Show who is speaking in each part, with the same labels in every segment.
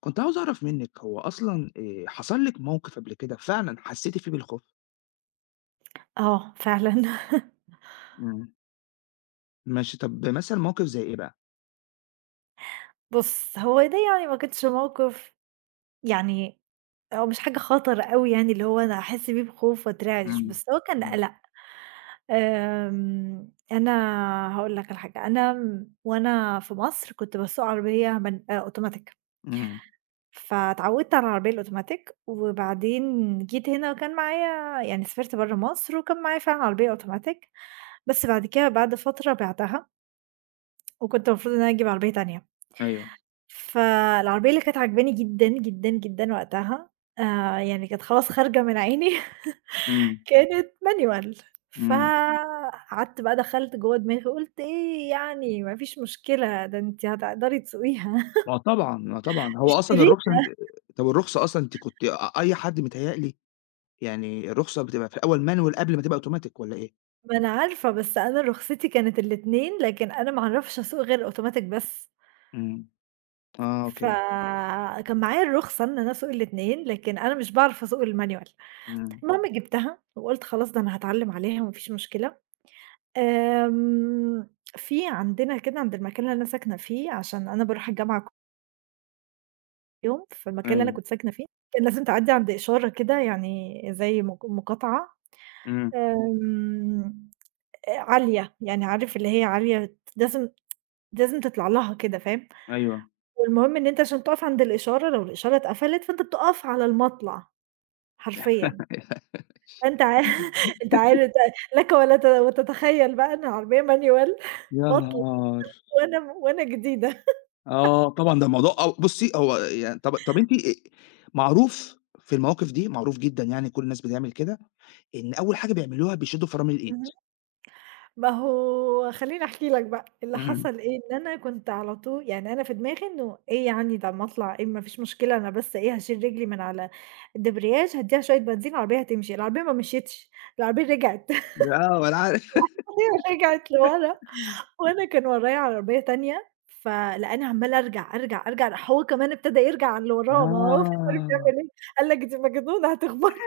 Speaker 1: كنت عاوز أعرف منِّك هو أصلًا حصل لِك موقف قبل كده فعلًا حسّيتِ فيه بالخوف؟
Speaker 2: آه فعلًا.
Speaker 1: إمم. ماشي، طَب مثلًا موقف زي إيه بقى؟
Speaker 2: بُص، هو ده ما كانش موقف يعني هو مش حاجة خطر أوي يعني اللي هو أنا هاحس بيه بخوف وأترعش،
Speaker 1: إمم،
Speaker 2: بس هو كان
Speaker 1: إمم.
Speaker 2: قَلَق. أنا هاقول لك على حاجة، أنا م وأنا في مصر كنت باسوق عربية من أوتوماتيك،
Speaker 1: إمم،
Speaker 2: فاتعوّدت على العربية الأوتوماتيك، وبعدين جيت هنا وكان معايا يعني سافرت برّه مصر وكان معايا فعلًا عربية أوتوماتيك، بس بعد كده بعد فترة بِعتها، وكنت المفروض إن أنا أجيب عربية تانية.
Speaker 1: أيوه.
Speaker 2: فالعربية اللي كانت عاجباني جدًا، جدًا، جدًا وقتها آآ، يعني كانت خلاص خارجة من عيني
Speaker 1: إمم،
Speaker 2: كانت manual.
Speaker 1: إمم.
Speaker 2: فقعدت بقى دخلت جوّه دماغي قُلت إيه يعني ما فيش مشكلة ده أنتِ هتقدري تسوقيها.
Speaker 1: ما طبعًا، ما طبعًا. هو أصلًا الرخصة
Speaker 2: اشتريها،
Speaker 1: أنتِ. طَب الرخصة أصلًا أنتِ كنتِ أي حد متهيأ لي، يعني الرخصة بتبقى في الأول manual قبل ما تبقى automatic والّا إيه؟
Speaker 2: ما أنا عارفة بس أنا رخصتي كانت الاتنين، لكن أنا ما اعرفش أسوق غير أوتوماتيك بس،
Speaker 1: إمم. آه، أوكي.
Speaker 2: فكان معايا الرخصة إن أنا أسوق الاتنين، لكن أنا مش باعرف أسوق الmanual.
Speaker 1: إمم،
Speaker 2: المهم جبتها وقُلت خلاص ده أنا هاتعلم عليها وما فيش مشكلة. آمم، في عندنا كده عند المكان اللي أنا ساكنة فيه، عشان أنا باروح الجامعة كل يوم، فالمكان اللي أنا
Speaker 1: أيوه،
Speaker 2: كنت ساكنة فيه كان لازم تعدّي عند إشارة كده يعني زي مقاطعة.
Speaker 1: إمم،
Speaker 2: آمم، عالية، يعني عارف اللي هي عالية لازم تطلع لها كده فاهم؟
Speaker 1: أيوه.
Speaker 2: والمهم إن أنت عشان تُقف عند الإشارة لو الإشارة اتقفلت، فأنت بتُقف على المَطلَع حرفيًا، فأنت عا أنت عارف لك ولا ت وتتخيل بقى إن عربية manual
Speaker 1: يا
Speaker 2: مطل.
Speaker 1: نهار!
Speaker 2: وأنا جديدة.
Speaker 1: آه، طبعًا ده موضوع أو بُصّي، هو يعني طب أنتِ معروف في المواقف دي، معروف جدًا، يعني كل الناس بتعمل كده، إن أول حاجة بيعملوها بيشدّوا فرامل الإيد.
Speaker 2: ما هو خلّيني أحكي لك بقى، اللي
Speaker 1: إمم.
Speaker 2: حصل إيه، إن أنا كنت على طول يعني أنا في دماغي إنه إيه يعني ده أمّا أطلع إيه ما فيش مشكلة أنا بس إيه هاشيل رجلي من على الدبرياج، هادّيها شوية بنزين العربية هتمشي، العربية ما مشيتش، العربية رجعت،
Speaker 1: آه، ما أنا عارف.
Speaker 2: هي رجعت لورا وأنا كان ورايا عربية تانية، فلقاني عمّالة أرجع، أرجع، أرجع، راح هو كمان ابتدى يرجع على اللي وراه، ما هو مش عارف
Speaker 1: آه.
Speaker 2: يعمل إيه، قال لك: "دي مجنونة هتخبطي."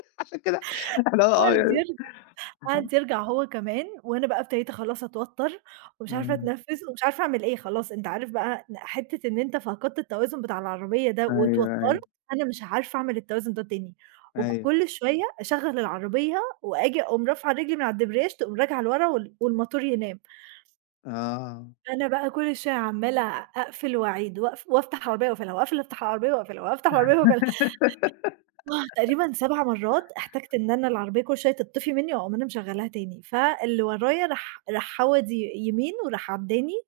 Speaker 1: عشان كده إحنا يعني.
Speaker 2: قعد يرجع هو كمان، وأنا بقى ابتديت خلاص أتوتّر ومش عارفة
Speaker 1: إمم.
Speaker 2: أتنفّس ومش عارفة أعمل إيه، خلاص أنت عارف بقى حتّة إن أنت فقدت التوازن بتاع العربية ده
Speaker 1: أيوه،
Speaker 2: واتوتّرت،
Speaker 1: أيوه،
Speaker 2: أنا مش عارفة أعمل التوازن ده تاني،
Speaker 1: أيوه.
Speaker 2: وكل شوية أشغّل العربية وآجي أقوم رافعة رجلي من على الدبرياج تقوم راجعة لورا وال والموتور ينام،
Speaker 1: آه،
Speaker 2: أنا بقى كل شوية عمّالة أقفل وأعيد وأقف وأفتح العربية وأقفلها، وأقفل أفتح العربية وأقفلها، وأفتح العربية وأقفلها. آه، تقريبًا 7 مرات احتجت إن أنا العربية كل شوية تطفي منّي وأقوم أنا مشغّلاها تاني، فاللي ورايا راح حوَد ي يمين وراح عدّاني،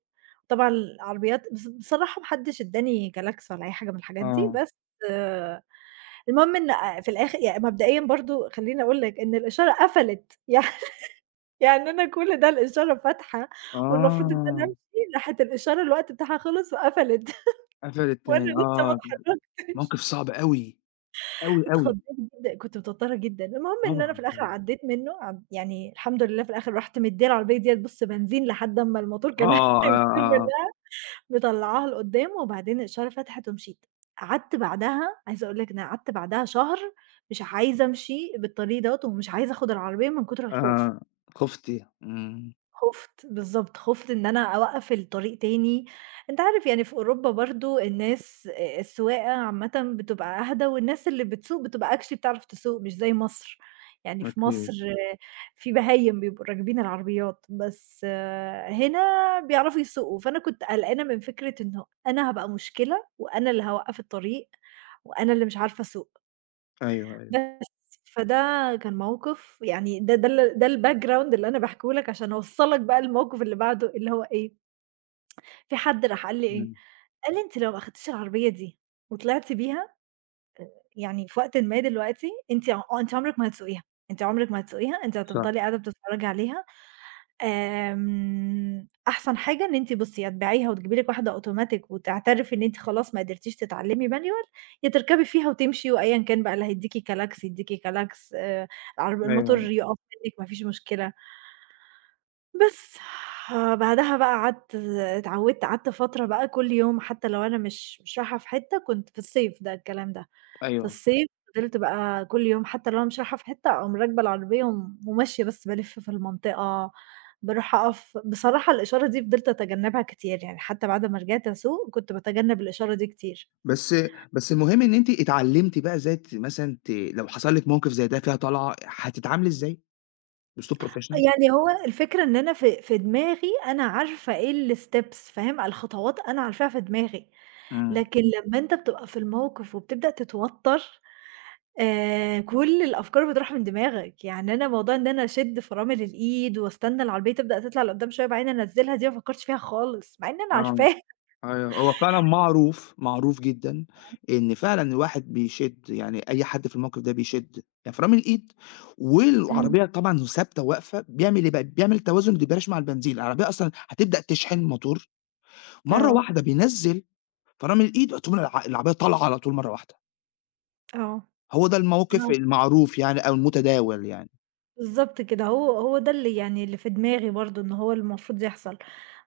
Speaker 2: طبعًا العربيات بصراحة ما حدّش ادّاني جلاكس ولا أي حاجة من الحاجات دي،
Speaker 1: آه،
Speaker 2: بس المهم إن في الآخر يعني مبدئيًا برضه خلّيني أقول لك إن الإشارة قفلت، يعني أنا كل ده الإشارة فاتحة والمفروض إن أنا
Speaker 1: آه.
Speaker 2: أمشي، راحت الإشارة الوقت بتاعها خلص وقفلت.
Speaker 1: قفلت
Speaker 2: وأنا
Speaker 1: تاني،
Speaker 2: لسه ما
Speaker 1: آه.
Speaker 2: اتحرّكتش.
Speaker 1: موقف صعب أوي، أوي، أوي.
Speaker 2: اتخضيت جدًا، كنت متوترة جدًا، المهم إن أنا في
Speaker 1: طبعًا،
Speaker 2: الآخر
Speaker 1: طبعًا.
Speaker 2: عدّيت منه يعني الحمد لله في الآخر رُحت مدّية العربية ديّة بُص بنزين لحد أمّا الموتور
Speaker 1: آه،
Speaker 2: كان
Speaker 1: آه،
Speaker 2: هيطير
Speaker 1: آه،
Speaker 2: منها، مطلّعاها لقدّام وبعدين الإشارة فتحت ومشيت، قعدت بعدها عايزة أقول لك إن أنا قعدت بعدها شهر مش عايزة أمشي بالطريق دوّة، ومش عايزة آخُد العربية من كتر الخوف.
Speaker 1: آه. خُفتِ. إمم.
Speaker 2: خُفت، بالضبط، خُفت إن أنا أوقّف الطريق تاني، أنت عارف يعني في أوروبا برضه الناس السواقة عامةً بتبقى أهدى والناس اللي بتسوق بتبقى actually بتعرف تسوق مش زي مصر، يعني في
Speaker 1: أكيد.
Speaker 2: مصر في بهايم بيبقوا راكبين العربيات، بس هنا بيعرفوا يسوقوا، فأنا كنت قلقانة من فكرة إنه أنا هابقى مشكلة وأنا اللي هاوقّف الطريق وأنا اللي مش عارفة أسوق.
Speaker 1: أيوه، أيوه.
Speaker 2: بس، فده كان موقف يعني ده الbackground اللي أنا باحكيه لك عشان أوصّل لك بقى الموقف اللي بعده، اللي هو إيه، في حد راح قال لي إيه،
Speaker 1: إمم.
Speaker 2: قال لي: لو ما أخدتيش العربية دي وطلعتِ بيها يعني في وقتٍ ما دلوقتي أنتِ ع آه، أنتِ عمرِك ما هتسوقيها، أنتِ عمرِك ما هتسوقيها، أنتِ
Speaker 1: صح.
Speaker 2: هتفضلي قاعدة بتتفرّجي عليها. آمم، أحسن حاجة إن أنتِ بُصّي، يا تبيعيها وتجيبي لِك واحدة أوتوماتيك وتعترفي إن أنتِ خلاص ما قدرتيش تتعلّمي manual، يا تركبي فيها وتمشي وأيًا كان بقى اللي هيدّيكِ كلاكس يدّيكِ كلاكس، العرب الموتور
Speaker 1: أيوه،
Speaker 2: يُقف منِّك ما فيش مشكلة." بس آه، بعدها بقى قعدت اتعودت قعدت فترة بقى كل يوم حتى لو أنا مش رايحة في حتة كنت في الصيف ده الكلام ده، في
Speaker 1: أيوه.
Speaker 2: الصيف فضلت بقى كل يوم حتى لو أنا مش رايحة في حتة أقوم راكبة العربية وم وماشية بس بالِف في المنطقة، باروح أقف بصراحة الإشارة دي فضلت أتجنبها كتير، يعني حتى بعد ما رجعت أسوق كنت باتجنب الإشارة دي كتير.
Speaker 1: بس بس المهم إن أنتِ اتعلمتِ بقى إزاي مثلًا لو حصل لِك موقف زي ده فيها طلعة، هتتعاملي إزاي بأسلوب professional؟
Speaker 2: يعني هو الفكرة إن أنا في دماغي أنا عارفة إيه الsteps فاهم؟ الخطوات أنا عارفاها في دماغي.
Speaker 1: إمم.
Speaker 2: لكن لمّا أنت بتبقى في الموقف وبتبدأ تتوتّر، كل الأفكار بتروح من دماغك، يعني أنا موضوع إن أنا أشد فرامل الإيد وأستنى العربية تبدأ تطلع لقدّام شوية وبعدين أنزّلها دي ما فكّرتش فيها خالص، مع إن أنا
Speaker 1: آه.
Speaker 2: عارفاها.
Speaker 1: أيوه، هو فعلًا معروف، معروف جدًا، إن فعلًا الواحد بيشِد، يعني أي حد في الموقف ده بيشِد إفرام الإيد،
Speaker 2: إمم.
Speaker 1: والعربية طبعًا ثابتة واقفة، بيعمل إيه بقى، بيعمل توازن بيبلاش مع البنزين، العربية أصلًا هتبدأ تشحن موتور، مرّة
Speaker 2: آه،
Speaker 1: واحدة بينزّل فرامل الإيد، وتقوم العربية طالعة على طول مرّة واحدة.
Speaker 2: آه.
Speaker 1: هو ده الموقف المعروف يعني، أو المتداول يعني.
Speaker 2: بالضبط كده، هو ده اللي يعني اللي في دماغي برضه إن هو المفروض يحصل،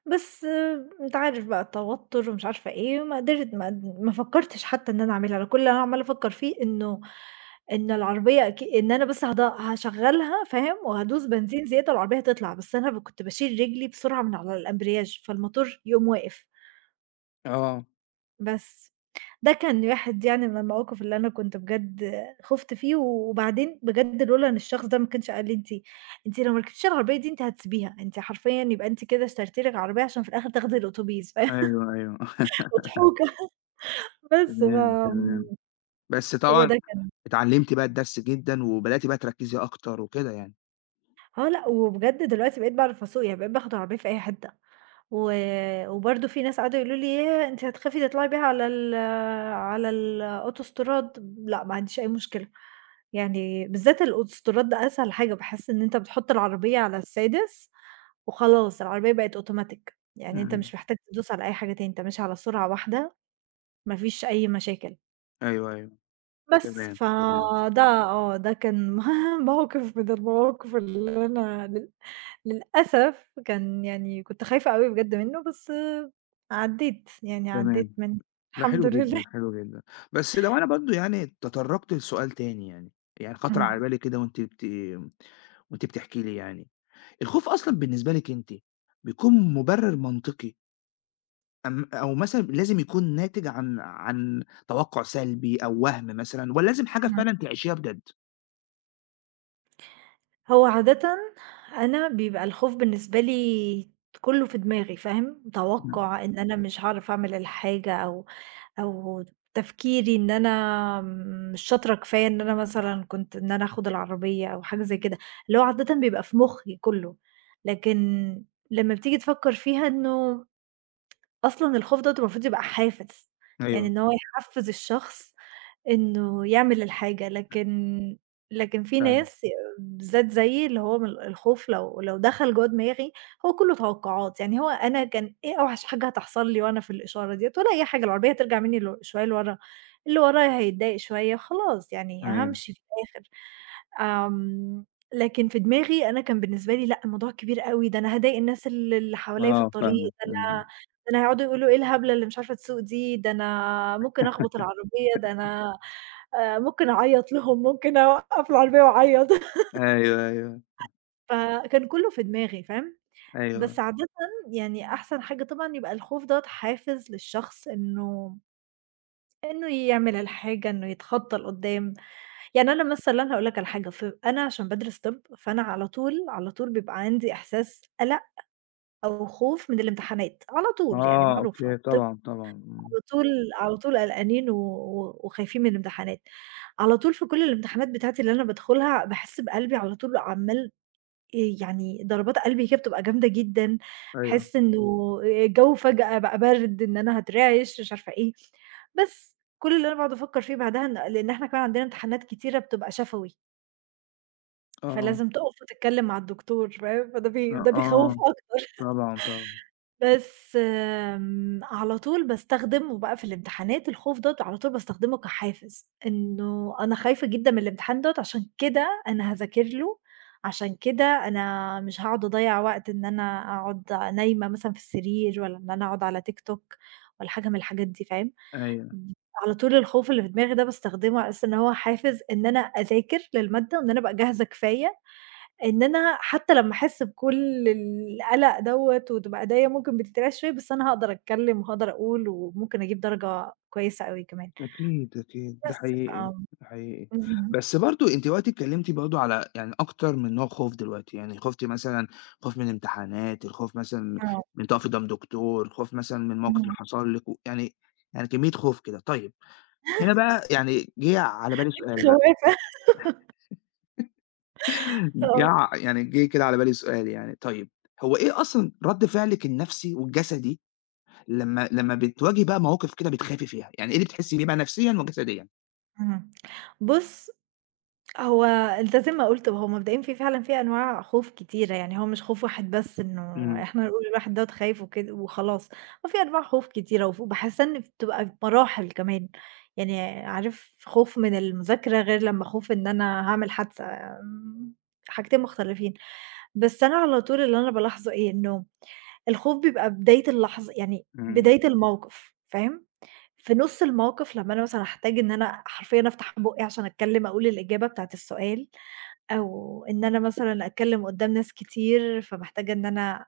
Speaker 2: بس آه، أنت عارف بقى التوتر ومش عارفة إيه، ما قدرت ما ما فكّرتش حتى إن أنا أعملها، أنا كل اللي أنا عمّالة أفكّر فيه إنه إن العربية إن أنا بس هاشغّلها فاهم، وهادوس بنزين زيادة العربية هتطلع، بس أنا ب كنت باشيل رجلي بسرعة من على الأمبرياج، فالموتور يقوم واقف.
Speaker 1: آه،
Speaker 2: بس. ده كان واحد يعني من المواقف اللي أنا كنت بجد خُفت فيه، وبعدين بجد لولا إن الشخص ده ما كانش قال لي: أنتِ لو ما ركبتيش العربية دي أنتِ هتسيبيها، أنتِ حرفيًا يبقى أنتِ كده اشترتِ لِك عربية عشان في الآخر تاخدي الأوتوبيس." ف
Speaker 1: أيوه، أيوه.
Speaker 2: مضحوكة. بس ف
Speaker 1: تمام،
Speaker 2: آمم،
Speaker 1: تمام. بس
Speaker 2: هو
Speaker 1: طبعًا
Speaker 2: ده كان
Speaker 1: اتعلمتِ بقى الدرس جدًا وبدأتِ بقى تركّزي أكتر وكده يعني.
Speaker 2: آه لأ، وبجد دلوقتي بقيت باعرف أسوق، يعني بقيت باخد العربية في أي حتة. و وبرضه في ناس قعدوا يقولوا لي: "ياه! أنتِ هتخافي تطلعي بيها على على الأوتوستراد." لأ، ما عنديش أي مشكلة. يعني بالذات الأوتوستراد ده أسهل حاجة، باحس إن أنت بتحط العربية على السادس وخلاص العربية بقت أوتوماتيك، يعني أنت
Speaker 1: إمم.
Speaker 2: مش محتاج تدوس على أي حاجة تاني، أنت ماشي على سرعة واحدة، ما فيش أي مشاكل.
Speaker 1: أيوه، أيوه.
Speaker 2: بس،
Speaker 1: تمام، تمام،
Speaker 2: فده آه، ده كان موقف من المواقف اللي أنا لل للأسف كان يعني كنت خايفة أوي بجد منّه، بس عدّيت، يعني
Speaker 1: تمام.
Speaker 2: عدّيت منّه
Speaker 1: ده
Speaker 2: الحمد
Speaker 1: حلو جدًا،
Speaker 2: لله.
Speaker 1: حلو جدًا. بس لو أنا برضه يعني تطرّقت لسؤال تاني يعني، يعني خطر على
Speaker 2: اهم،
Speaker 1: بالي كده وأنتِ بتحكي لي يعني، الخوف أصلًا بالنسبة لِك أنتِ بيكون مُبرر منطقي، أو مثلًا لازم يكون ناتج عن توقُّع سلبي أو وَهْم مثلًا، والّا لازم حاجة
Speaker 2: اهم.
Speaker 1: فعلًا تعيشيها بجد؟
Speaker 2: هو عادةً أنا بيبقى الخوف بالنسبة لي كُلّه في دماغي فاهم،
Speaker 1: إمم.
Speaker 2: توقُّع إن أنا مش هاعرف أعمل الحاجة أو أو تفكيري إن أنا مش شاطرة كفاية إن أنا مثلًا كنت إن أنا آخُد العربية أو حاجة زي كده، اللي هو عادةً بيبقى في مُخّي كُلّه، لكن لمّا بتيجي تفكّر فيها إنه أصلًا الخوف دوّة المفروض يبقى حافز، يعني
Speaker 1: أيوه،
Speaker 2: إن هو يحفّز الشخص إنه يعمل الحاجة، لكن في
Speaker 1: فاهمِك،
Speaker 2: ناس بالذات زيي اللي هو من الخوف لو دخل جوّه دماغي هو كلّه توقعات، يعني هو أنا كان إيه أوحش حاجة هتحصل لي وأنا في الإشارة ديّة ولا أي حاجة، العربية هترجع منّي شوية لورا، اللي ورايا هيتضايق شوية وخلاص يعني
Speaker 1: أيوه،
Speaker 2: هامشي في الآخر، آمم، لكن في دماغي أنا كان بالنسبة لي لأ، الموضوع كبير أوي، ده أنا هاضايق الناس اللي حواليّا في
Speaker 1: آه
Speaker 2: الطريق،
Speaker 1: فاهمِك، إمم،
Speaker 2: ده أنا هيقعدوا يقولوا إيه الهبلة اللي مش عارفة تسوق دي، ده أنا ممكن أخبط العربية، ده أنا ممكن أعيّط لهم، ممكن أوقّف العربية وأعيّط.
Speaker 1: أيوه، أيوه،
Speaker 2: فكان كُلّه في دماغي فاهم،
Speaker 1: أيوه،
Speaker 2: بس عادةً يعني أحسن حاجة طبعًا يبقى الخوف دوّة حافز للشخص إنه يعمل الحاجة، إنه يتخطى لقدّام. يعني أنا مثلًا هاقول لك على حاجة، ف أنا عشان بادرس طِب، فأنا على طول، على طول بيبقى عندي إحساس قَلَق أو خوف من الامتحانات، على طول يعني
Speaker 1: آه
Speaker 2: معروفة.
Speaker 1: أوكي،
Speaker 2: طِب
Speaker 1: طبعًا، طبعًا، إمم،
Speaker 2: على طول على طول قلقانين و وخايفين من الامتحانات. على طول في كل الامتحانات بتاعتي اللي أنا بادخلها باحس بقلبي على طول عمّال يعني ضربات قلبي كده بتبقى جامدة جدًا،
Speaker 1: أيوه،
Speaker 2: باحس إنه الجو فجأة بقى برد، إن أنا هاترعش، مش عارفة إيه. بس كل اللي أنا باقعد أفكّر فيه بعدها إن لإن إحنا كمان عندنا امتحانات كتيرة بتبقى شفوي،
Speaker 1: آه،
Speaker 2: فلازم تُقف وتتكلّم مع الدكتور فاهم؟ فده
Speaker 1: آه،
Speaker 2: بي ده بيخوّف
Speaker 1: آه،
Speaker 2: أكتر.
Speaker 1: طبعًا، طبعًا،
Speaker 2: بس آمم، على طول باستخدمه بقى في الامتحانات الخوف دوّة على طول باستخدمه كحافز، إنه أنا خايفة جدًا من الامتحان دوّة عشان كده أنا هاذاكر له، عشان كده أنا مش هاقعد أضيّع وقت إن أنا أقعد نايمة مثلًا في السرير والّا إن أنا أقعد على تيك توك ولا حاجة من الحاجات دي فاهم؟
Speaker 1: أيوه.
Speaker 2: على طول الخوف اللي في دماغي ده باستخدمه على أساس إن هو حافز إن أنا أذاكر للمادة وإن أنا أبقى جاهزة كفاية إن أنا حتى لمّا أحس بكل القلق دوّة وتبقى إيديّا ممكن بتترعش شوية، بس أنا هاقدر أتكلّم وهاقدر أقول وممكن أجيب درجة كويسة أوي كمان.
Speaker 1: أكيد، أكيد، ده
Speaker 2: بس ف
Speaker 1: حقيقي، ده حقيقي.
Speaker 2: اهم،
Speaker 1: بس برضه أنتِ وقتِك اتكلمتِ برضه على يعني أكتر من نوع خوف دلوقتي، يعني خُفتِ مثلًا خوف من الامتحانات، الخوف مثلًا
Speaker 2: آه،
Speaker 1: من تُقفي قدام دكتور، خوف مثلًا من موقف اللي
Speaker 2: اهم.
Speaker 1: حصل لِك، ويعني كمية خوف كده. طيب، هنا بقى يعني جِه على بالي سؤال
Speaker 2: أنت
Speaker 1: بقى،
Speaker 2: خوّافة،
Speaker 1: جِه
Speaker 2: آه.
Speaker 1: ع يعني جِه كده على بالي سؤال يعني، طيب هو إيه أصلًا رد فعلِك النفسي والجسدي لمّا بتواجهي بقى مواقف كده بتخافي فيها؟ يعني إيه اللي بتحسي بيه بقى نفسيًا وجسديًا؟
Speaker 2: اهم. بُص هو أنت زي ما قُلت، هو مبدئيًا فعلًا في أنواع خوف كتيرة، يعني هو مش خوف واحد بس إنه
Speaker 1: إمم،
Speaker 2: إحنا نقول الواحد دوّة خايف وكد وخلاص، هو في أنواع خوف كتيرة وف وباحس إن بتبقى بمراحل كمان، يعني عارف خوف من المذاكرة غير لمّا خوف إن أنا هاعمل حادثة، آمم، حاجتين مختلفين. بس أنا على طول اللي أنا بالاحظه إيه، إنه الخوف بيبقى بداية اللحظة يعني
Speaker 1: إمم،
Speaker 2: بداية الموقف، فاهم؟ في نُص الموقف لمّا أنا مثلًا هاحتاج إن أنا حرفيًا أفتح بُقّي عشان أتكلّم أقول الإجابة بتاعة السؤال، أو إن أنا مثلًا أتكلّم قدّام ناس كتير، فمحتاجة إن أنا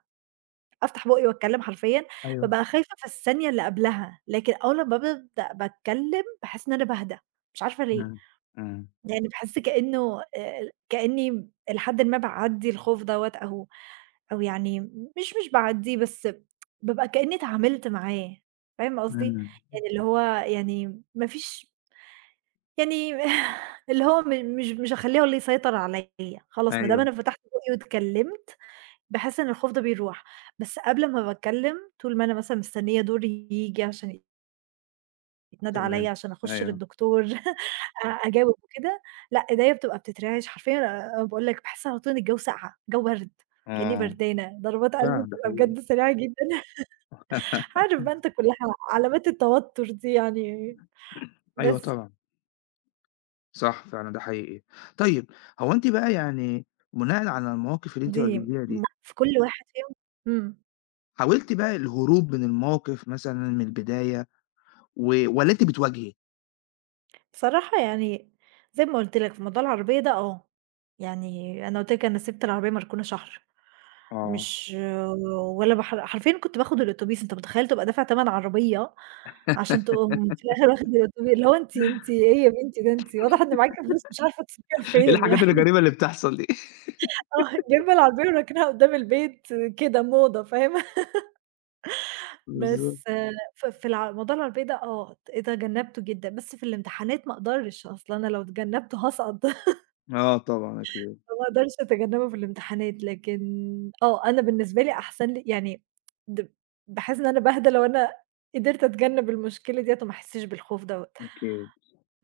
Speaker 2: أفتح بُقّي وأتكلّم حرفيًا،
Speaker 1: أيوه.
Speaker 2: بابقى خايفة في الثانية اللي قبلها، لكن أول لمّا بابدأ باتكلّم باحس إن أنا باهدى، مش عارفة ليه،
Speaker 1: إمم، إمم،
Speaker 2: يعني باحس كإنه كإني إلى حدٍ ما باعدّي الخوف دوّة أو أو يعني مش باعدّيه بس بابقى كإني اتعاملت معاه، فاهم قصدي؟
Speaker 1: إمم،
Speaker 2: يعني اللي هو يعني ما فيش يعني اللي هو م مش هاخلّيه هو اللي يسيطر عليّا، خلاص ما دام
Speaker 1: أيوه،
Speaker 2: أنا فتحت بُقّي واتكلّمت، باحس إن الخوف ده بيروح، بس قبل ما باتكلّم طول ما أنا مثلًا مستنية دوري ييجي عشان يتنادى
Speaker 1: تمام،
Speaker 2: عليّا عشان أخُش
Speaker 1: أيوه،
Speaker 2: للدكتور أجاوب وكده، لأ إيديّا بتبقى بتترعش حرفيًا أنا باقول لك باحس على طول إن الجو ساقعة، الجو برد، كإنّي
Speaker 1: آه،
Speaker 2: بردانة، ضربات قلبي
Speaker 1: فعلًا ده
Speaker 2: بتبقى
Speaker 1: حقيقي.
Speaker 2: بجد سريعة جدًا، عارف بقى أنت كلّها علامات التوتر دي يعني،
Speaker 1: أيوه
Speaker 2: بس
Speaker 1: طبعًا، صح فعلًا ده حقيقي. طيب هو أنتِ بقى يعني بناءً على المواقف اللي أنتِ
Speaker 2: دي
Speaker 1: واجهتيها
Speaker 2: م
Speaker 1: دي،
Speaker 2: في كل واحد فيهم. إمم.
Speaker 1: حاولتِ بقى الهروب من الموقف مثلًا من البداية والّا أنتِ بتواجهي؟
Speaker 2: بصراحة يعني زي ما قُلت لك في موضوع العربية ده آه، يعني أنا قُلت لك أنا سِبت العربية مركونة شهر،
Speaker 1: آه.
Speaker 2: مش إمم. ولا بحر حرفيًا كنت باخد الأوتوبيس، أنت متخيّل تبقى دافع تَمَن عربية عشان تقوم في الآخر واخد الأوتوبي اللي هو أنتِ أنتِ إيه يا بنتي ده أنتِ واضح إن معاكِ فلوس مش عارفة تصرفيها
Speaker 1: إيه
Speaker 2: فين
Speaker 1: الحاجات
Speaker 2: يعني.
Speaker 1: الغريبة اللي بتحصل دي؟
Speaker 2: آه، جايبة العربية وراكناها قدّام البيت كده موضة فاهم؟
Speaker 1: بالضبط،
Speaker 2: بس آه، ف في الع موضوع العربية ده آه، تجنّبته جدًا، بس في الامتحانات ما أقدرش، أصل أنا لو اتجنّبته هاسقط.
Speaker 1: آه طبعًا أكيد،
Speaker 2: فما اقدرش أتجنبه في الامتحانات، لكن آه، أنا بالنسبة لي أحسن لي يعني د باحس إن أنا باهدى لو أنا قدرت أتجنب المشكلة ديّة وما أحسّش بالخوف دوّة،
Speaker 1: أكيد،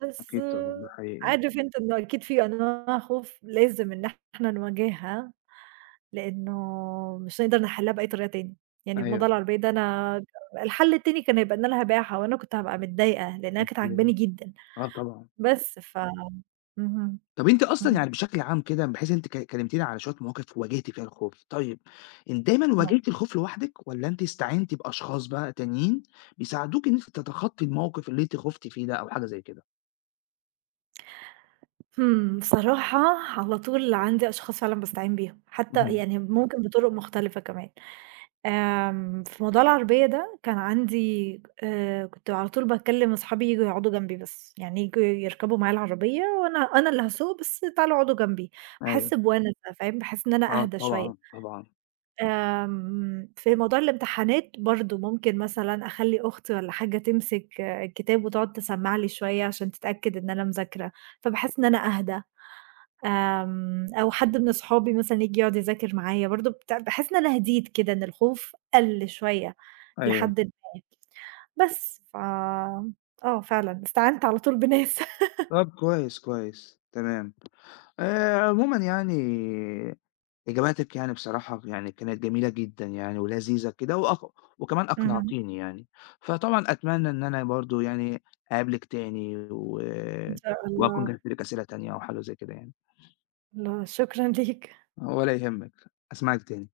Speaker 2: بس
Speaker 1: أكيد طبعًا،
Speaker 2: آه،
Speaker 1: ده حقيقي،
Speaker 2: عارف أنت إنه أكيد في أنواع خوف لازم إن إحنا نواجهها، لإنه مش هنقدر نحلّها بأي طريقة تاني، يعني الموضوع
Speaker 1: أيوه،
Speaker 2: العربية ده أنا الحل التاني كان هيبقى إن أنا هابيعها وأنا كنت هابقى متضايقة، لإنها كانت عاجباني
Speaker 1: أكيد،
Speaker 2: جدًا،
Speaker 1: آه طبعًا.
Speaker 2: بس ف اهم،
Speaker 1: طب أنتِ أصلًا
Speaker 2: اهم.
Speaker 1: يعني بشكل عام كده، بحيث أنتِ كلمتيني على شوية مواقف واجهتِ فيها الخوف، طيب أنتِ دايمًا واجهتِ الخوف لوحدِك، والّا أنتِ استعنتِ بأشخاص بقى تانيين بيساعدوكِ إن أنتِ تتخطي الموقف اللي أنتِ خُفتِ فيه ده، أو حاجة زي كده؟
Speaker 2: إمم، بصراحة على طول عندي أشخاص فعلًا باستعين بيهم، حتى
Speaker 1: اهم،
Speaker 2: يعني ممكن بطرق مختلفة كمان. آمم، في موضوع العربية ده كان عندي كنت على طول باكلم أصحابي ييجوا يقعدوا جنبي بس، يعني ييجوا يركبوا معايا العربية أنا اللي هاسوق بس تعالوا اقعدوا جنبي،
Speaker 1: أيوه،
Speaker 2: باحس بونسة فاهم، باحس إن أنا
Speaker 1: آه
Speaker 2: أهدى
Speaker 1: طبعًا،
Speaker 2: شوية.
Speaker 1: طبعًا،
Speaker 2: آمم، في موضوع الامتحانات برضه ممكن مثلًا أخلّي أختي والّا حاجة تمسك آه، الكتاب وتقعد تسمع لي شوية عشان تتأكد إن أنا مذاكرة، فباحس إن أنا أهدى. آمم، أو حد من أصحابي مثلًا ييجي يقعد يذاكر معايا برضه باحس إن أنا هديت كده، إن الخوف قَل شوية إلى
Speaker 1: أيوه،
Speaker 2: حدٍ ما، بس ف آه فعلًا استعنت على طول بناس.
Speaker 1: طب كويس، كويس، تمام. عمومًا يعني إجاباتِك يعني بصراحة يعني كانت جميلة جدًا يعني، ولذيذة كده، وكمان
Speaker 2: اهم،
Speaker 1: أقنعتيني يعني، فطبعًا أتمنى إن أنا برضه يعني أقابلِك تاني، و
Speaker 2: إن شاء
Speaker 1: وأكون
Speaker 2: الله،
Speaker 1: جهزت لِك أسئلة تانية أو حاجة زي كده يعني،
Speaker 2: الله شكرًا ليك.
Speaker 1: ولا يهمِّك، أسمعِك تاني.